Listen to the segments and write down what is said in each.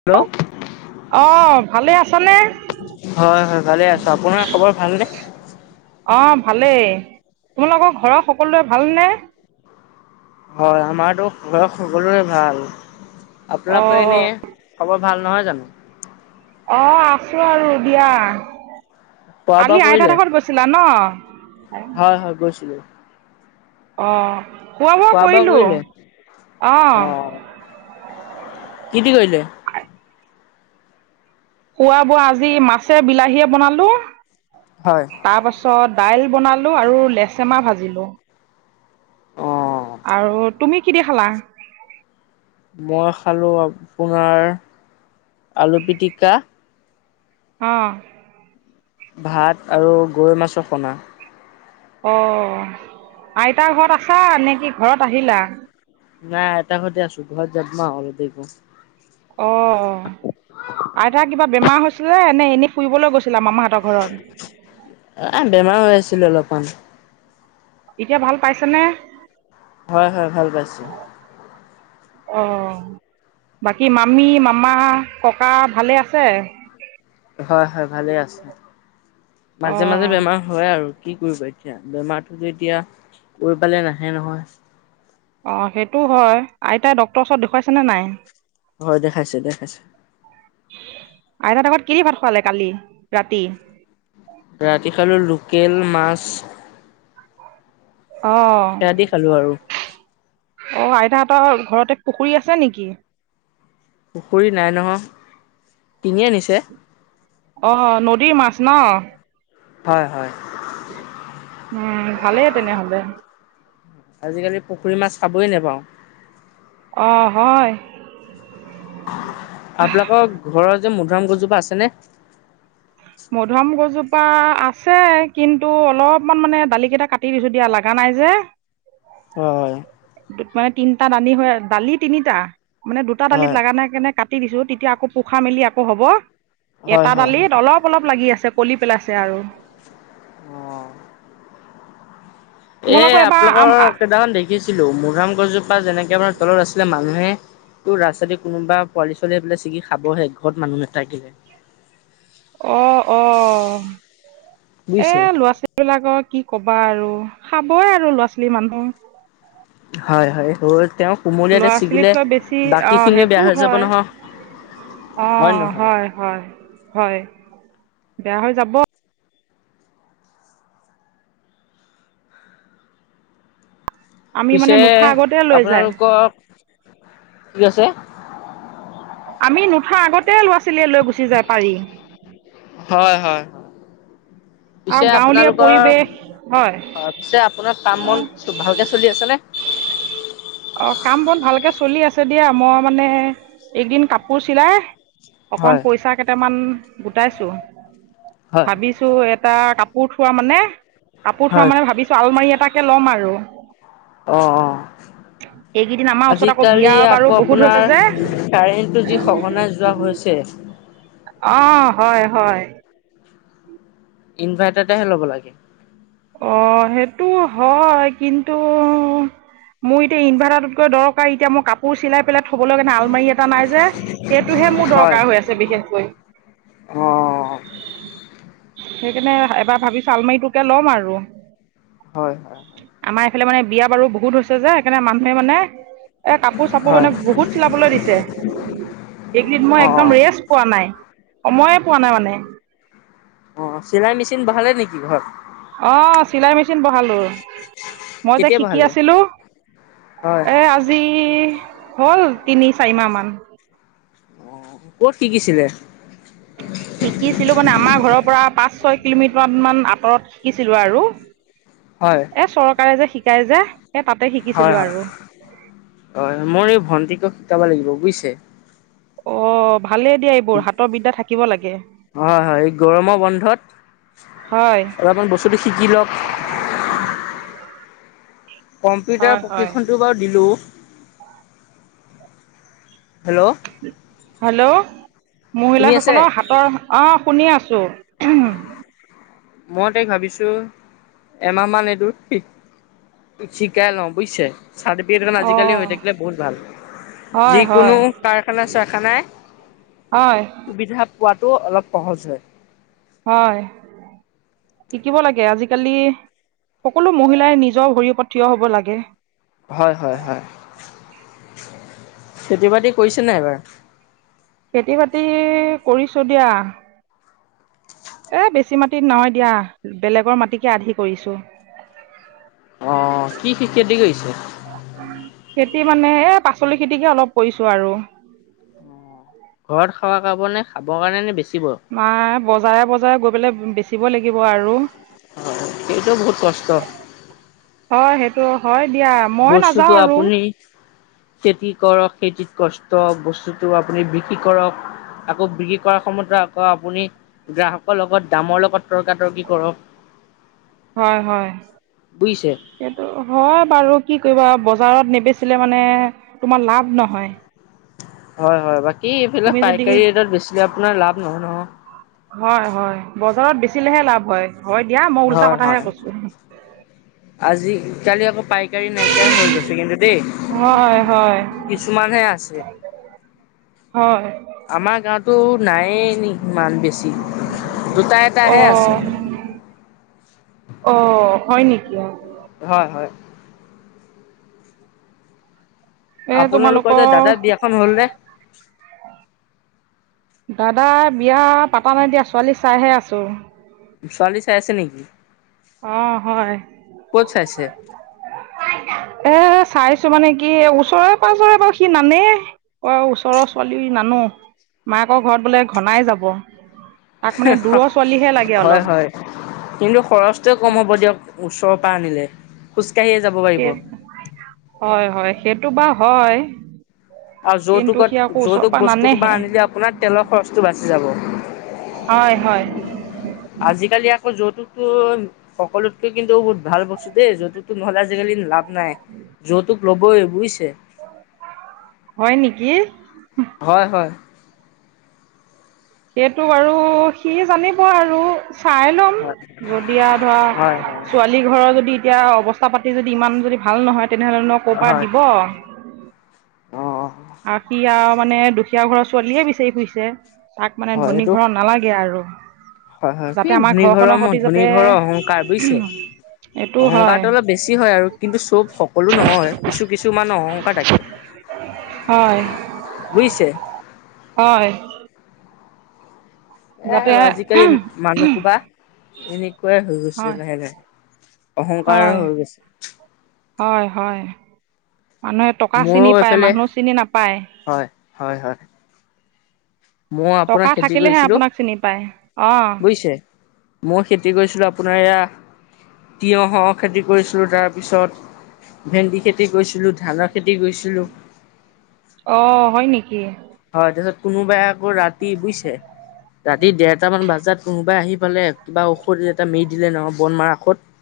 Hello. অ ভালে আছা নে? হয় হয় ভালে আছো, আপোনাৰ খবৰ ভালনে? অ ভালেই তোমালোকৰ ঘৰৰ সকলোৰে ভালনে? হয় আমাৰো সকলোৰে ভাল আপোনাকে এনে অঁ খ ভাল নহয় জানো? অ আছো আৰু দিয়া। খোৱা বোৱা আলি কৰিলে? আইতাতৰ ঘৰত গৈছিলা ন? হয় হয় গৈছিলো আহ খোৱা বোৱা কৰিলো অ আহ। কি দি কৰিলে? খোৱা বোৱা আজি মাছে বিলাহীয়ে বনালো, হয় তাৰপাছত দাইল বনালো আৰু লেচেমা ভাজিলোঁ। অ আৰু তুমি কি দি খালা? মই খালোঁ আপোনাৰ আলু পিটিকা। আহ ভাত আৰু গৰৈ মাছৰ খনা। অ আইতাৰ ঘৰত আছা নে কি ঘৰত আহিলা? নাই এটা ঘৰতে আছো, ঘৰত যমা [unintelligible] অ আইতা কিবা বেমাৰ হৈছিলে এ এনে ফুৰিবলৈ গৈছি এ বেমাৰ হৈ আছিলো অলপমান। এতিয়া ভাল পাইছে নে? হয় হয় ভাল পাইছে। অ। বাকী মামী মামা ককা ভালে আছে? হয় হয় ভালে আছে, মাজে মাজে অঁ বেমাৰ হয় আৰু। কি কৰিবা এতিয়া বেমাৰটো যে এতিয়া [unintelligible] পালে নাহে নহয় অ সেইটো হয় আইতাই ডক্তৰ ওচৰত দেখুৱাইছেনে নাই হয় দেখাইছে দেখাইছে আইতাহঁতৰ ঘৰত কি দি ভাত খোৱালে কালি ৰাতি ৰাতি খালো লোকেল মাছ সেৰা দি খালো আৰু অ আইতাহতৰ ঘৰতে পুখুৰী আছে নেকি পুখুৰী নাই নহয় টিঙে আনিছে অ নদীৰ মাছ ন হয় হয় উম ভালে তেনেহ'লে আজিকালি পুখুৰী মাছ খাবই নেপাওঁ অ হয় আপলোকৰ ঘৰৰ যে মধুুৰাম গছজোপা আছেনে মধুআম গছপ জোপা আছে কিন্তু অলপমান মানে দালি কেইটা কাটি দিছো দিয়া লগা নাই যে। হয় হয় মানে তিনটা দালি হয় দালি তিনিটা মানে দুটা দালিত হয় লগা নাই কেনে কাটি দিছো তেতিয়া আকৌ পোখা মেলি আকৌ হ'ব হয় এটা হয় দালিত অলপ অলপ লাগি আছে। পলি পেলাইছে আৰু অঁ এ তোমালোকৰ এবাৰ আম আপোনালোকৰ কেইটামান দেখি শিকিছিলো মধুআম গছজোপা যেনেকে মাৰ তলত আছিলে মানুহে তোৰ ৰাস্তা কোনোবা পোৱালি ছোৱালি পেলাই ছিগি খাবহে ঘৰত মানুহ নেথাকিলে অ অ এ বুজিছে ল'ৰা ছোৱালী বিলাকৰ কি ক'ব বা আৰু খাবই আৰু ল'ৰা ছোৱালী মানুহ হয় হয় তেওঁ কোমলীয়াতে ল'ৰা ছিগিলে ছোৱালীতকৈ বেছি বাকীখিনিও বেয়া হৈ যাব নহয় অ হয় হয় হয় বেয়া হৈ যাব আমি মানে পিছে নুঠা আগতে লৈ যায় আপোনালোকৰ কি আছে আমি নুঠা আগতে ল'ৰা ছোৱালীয়ে লৈ গুচি যায় পাৰি। উ আৰু পিছে গাঁৱলীয়া আপোনালোকৰ পৰিৱেশ হয় পিছে আপোনাৰ কাম বন ভালকে চলি আছে নে অ কাম বন ভালকে চলি আছে দিয়া মই মানে এদিন কাপোৰ চিলাই অকন হয় পইচা কেইটামান গোটাইছো। হয় ভাবিছো এটা কাপোৰ থোৱা মানে কাপোৰ থোৱা হয় মানে ভাবিছো আলমাৰি এটাকে ল'ম আৰু অঁ এইকেইদিন আমাৰ অঁ ওচৰত আকৌ আজিকালি বিয়া বাৰু আকৌ বহুত হৈছে আপোনাৰ যে কাৰেণ্টটো যি সঘনাই যোৱা হৈছে। অ হয় হয় ইনভাৰ্টাৰ এটাহে ল'ব লাগে অ সেইটো হয় কিন্তু মোৰ এতিয়া ইনভাৰ্টাৰটোতকৈ দৰকাৰ এতিয়া মই কাপোৰ চিলাই পেলাই থবলৈ আলমাৰি এটা নাই যে সেইটোহে মোৰ হয় দৰকাৰ হৈ আছে বিশেষকৈ। অ সেইকাৰণে এবাৰ ভাবি চালমাৰিটোকে ল'ম আৰু হয় হয় আমাৰ এফালে মানে বিয়া বাৰু বহুত হৈছে যে সেইকাৰণে মানুহে মানে এ কাপোৰ চাপোৰ হয় মানে বহুত চিলাবলৈ দিছে এইকেইদিন মই অ অ একদম ৰেষ্ট পোৱা নাই। সময়ে পোৱা নাই মানে। অ চিলাই মেচিন ভৱালে নেকি ঘৰত? অ চিলাই মেচিন বহালো মই যে কেতিয়া শিকি বহালে আছিলো হয় এ আজি হ'ল তিনি চাৰি মাহ মান অ কত শিকিছিলে শিকিছিলো মানে আমাৰ ঘৰৰ পৰা পাঁচ ছয় কিলোমিটাৰ মান আঁতৰত শিকিছিলো আৰু হয়, এ চৰকাৰে যে শিকায় যে এ তাতে শিকিছিলো হয় হয় আৰু হয় মোৰ এই ভন্টিক শিকাব লাগিব বুজিছে অ ভালেই দিয়া এইবোৰ হাতৰ বিদা থাকিব লাগে হয় হয় এই গৰমৰ বন্ধত হয় অলপমান বস্তুটো শিকি লওক [inaudible] কম্পিউটাৰ হয় হয় প্ৰশিক্ষণটো বাৰু দিলোঁ হেল্ল' হেল্ল' শুনি আছে? মহিলাসকলৰ হাতৰ অ শুনি আছো। চ মই ত ভাবিছো এমাহ মান এদোৰ শিকাই লওঁ বুজিছে চাৰ্টিফিকেটখন অ আজিকালি হৈ থাকিলে বহুত ভাল হয় যিকোনো হয় কাৰখানা চাৰখানাই হয় সুবিধা পোৱাটো অলপ সঁহজ হয়। হয় শিকিব লাগে আজিকালি। সকলো মহিলাই নিজৰ ভৰি ওপৰত থিয় হব লাগে হয় হয় হয়। খেতি বাতি কৰিছে নাই এবাৰ। খেতি বাতি কৰিছো দিয়া। এ বেছি মাটিত নহয় দিয়া বেলেগৰ মাটিকে আধি কৰিছো। অ কি খেতি কৰিছে খেতি মানে এ পাচলি খেতিকে অলপ কৰিছো আৰু। অ', ঘৰত খাবা খাব নে খাবৰ কাৰণে নে বেছি। মাই বজাৰে বজাৰে গৈ পেলাই বেচিব লাগিব আৰু। অ এইটো বহুত কষ্ট। হয় সেইটো হয় দিয়া মই বস্তুটো নাযাওঁ আৰু। আপুনি খেতি কৰক খেতিত কষ্ট বস্তুটো আপুনি বিক্ৰী কৰক। আকৌ বিক্ৰী কৰাৰ সময়ত আকৌ আপুনি গ্ৰাহকৰ লগত দামৰ লগত তৰ্কাতৰ্কি কৰক। উ হয় হয় সেইটো হয় বাৰু। কি কৰিবা বজাৰত নেবেচিলে মানে তোমাৰ লাভ নহয় হয় হয় বাকী এইফিলাক তুমি যদি পাইকাৰী ৰেটত বেছে আপোনাৰ লাভ নহয় নহ। হয় হয় বজাৰত বেচিলেহে লাভ হয়। হয় দিয়া মই উল্টা হয় হয় কথাহে কৈছো। আজিকালি আকৌ পাইকাৰী নাইকিয়া হৈ হয় গৈছে হয় কিন্তু দেই। কিছুমানহে আছে। হয়। আমাৰ গাঁওতো নাই এনে। ইমান বেছি দুটা এটাহে আছে। অ হয় নেকি? হয় হয়। এই আপোনালোকৰ যে তোমালোকৰ দাদাৰ বিয়াখন হল নে। দাদা বিয়া পাতা নাই দিয়া ছোৱালী চাইহে আছো। ছোৱালি চাই আছে নেকি? অ হয় ক'ত চাইছে? চাইছো মানে কি ওচৰে পাজৰে বাৰু সি নানে অ ওচৰৰ ছোৱালী নানো। মাকৰ ঘৰত বোলে ঘনাই যাব তাক মানে দূৰৰ ছোৱালীহে লাগে অলপ খৰচ টোৱে কম হ'ব দিয়ক ওচৰৰ পৰা আনিল খোজঢ় স হয় হয় সেইটো বা হয় আৰু কিন্তু যৌতুকত সি আকৌ ওচৰৰ যৌতুক পৰা বস্তু কিব নানেহে আনিলে আপোনাৰ তেলৰ খৰচটো বাচি যাব হয় হয় আজিকালি আকৌ যৌতুকতো সকলোতকে কিন্তু বহুত ভাল বস্তু দেই যৌতুকতটো নহ'লে আজিকালি লাভ নাই যৌতুক ল'বই বুজিছ হয় নেকি হয় হয়। সেইটো বাৰু সি জানিব আৰু চাই ল'ম হয় যদিয়া ধৰা হয় হয়। ছোৱালী ঘৰৰ যদি এতিয়া অৱস্থা পাতি যদি ইমান যদি ভাল নহয় তেনেহলেন ক'ৰ পৰা হয়। দিব অ' আকি আৰু মানে দুখীয়া ঘৰৰ ছোৱালীয়ে বিচাৰি ফুৰিছে তাক মানে হয় ধনী এইটো ঘৰত নালাগে আৰু হয় হয় কি যাতে আমাৰ ধুনী ঘৰৰ ঘৰখনৰ ম সতি ধনী যাতে ঘৰৰ অহংকাৰ বুজিছে এইটো হয় অহংকাৰটো অলপ বেছি হয় আৰু কিন্তু চব সকলো নহয় কিছু কিছুমান অহংকাৰ থাকে হয় বুজিছে হয় এ আৰু আজিকালি যাতে মানুহ ঘোবা এনেকুৱাই হৈ গৈছে হয় লাহে লাহে অহংকাৰ হয় হৈ গৈছে হয় হয় মানুহে টকা মোৰো চিনি পায় এইফালে মানুহ চিনি নাপায় হয় হয় হয় মই আপোনাৰ টকা খেতি থাকিলেহে কৰিছিলো আপোনাক চিনি পায় অঁ বুজিছে মই খেতি কৰিছিলো আপ আপোনাৰ এয়া তিয়হ খেতি কৰিছিলোঁ তাৰপিছত ভেন্দি খেতি কৰিছিলোঁ ধানৰ খেতি কৰিছিলোঁ অ হয় নেকি হয় তাৰপিছত কোনোবাই আকৌ ৰাতি বুইছে ৰাতি দেৰটামান বজাত কোনোবাই আহি পালে কিবা ঔষধ এটা মেল দিলে নহয় বন মাৰ ঔষধ [inaudible]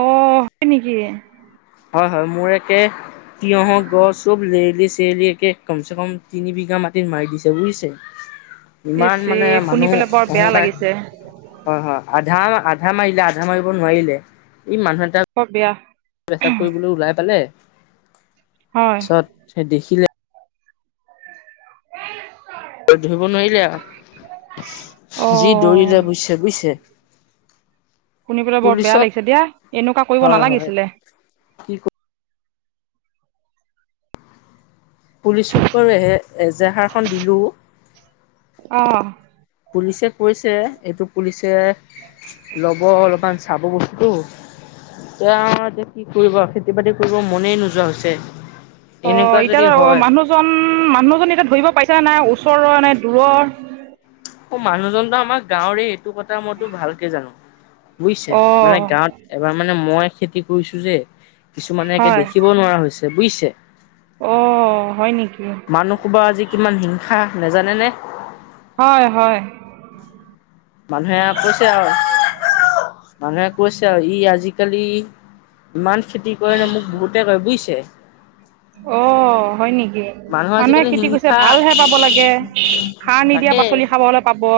অ হয় নেকি হয় হয় মোৰ একে তিয়হৰ গছ চব লেৰেলি চেৰেলি একে কমচে কম তিনি বিঘা মাটিত মাৰি দিছে বুজিছে ইচ ইমান মানে এই শুনি মানুহ পেলাই বৰ বেয়া অহংকাৰ লাগিছে হয় হয় আধা আধা মাৰিলে আধা মাৰিব নোৱাৰিলে ই মানুহ এটা বৰ বেয়া পেচাপ কৰিবলৈ ওলাই পালে তাৰ হয় পিছত সেই দেখিলে ধৰিব নোৱাৰিলে যি অঁ দৌৰিলে বুইছে বুইছে শুনি পেলাই বৰ বেয়া লাগিছে দিয়া এনেকুৱা কৰিব হয় হয় নালাগিছিলে কি ক পুলিচক বাৰ এ এজাহাৰখন দিলো অ পুলিচে কৈছে এইটো পুলিচে ল'ব অলপমান চাবত এ এতিয়া কি কৰিব খেতি বাতি কৰিব মনেই নোযোৱা হৈছে অ এনেকুৱা যদি এতিয়া অ হয় মানুহজন মানুহজন এতিয়া ধৰিব পাইছা নাই ওচৰৰ মানে দূৰৰ অ মানুহজনত আমাৰ গাঁৱৰে এইটো কথা মইতো ভালকে জানো বুজিছে অঁ মানে গাঁৱত এবাৰ মানে মই খেতি কৰিছো যে কিছুমানে দেখিব নোৱাৰা হৈছে বুইছে অ হয় নেকি মানুহো বা আজি কিমান হিংসা নাজানে নে হয় হয় মানুহে কৈছে আৰু মানুহে কৈছে আৰু ই আজিকালি ইমান খেতি কৰেনে মোক বহুতে কয় বুজিছে অ হয় নেকি মানুহ মানুহে আজিকালি খেতি কৰিছে হিংসা ভালহে পাব লাগে সাৰ নিদিয়া তাকে পাচলি খাব হলে পাব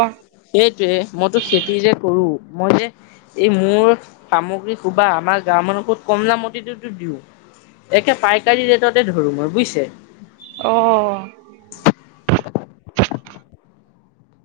সেইটোৱে মইতো খেতি যে কৰো মই যে এই মোৰ সামগ্ৰী খোবা আমাৰ গাঁৱৰ মানুহ কত কম দামতিটোতো দিওঁ [unintelligible] একে পাইকাৰী ৰেটতে ধৰোঁ মই বুজিছে অ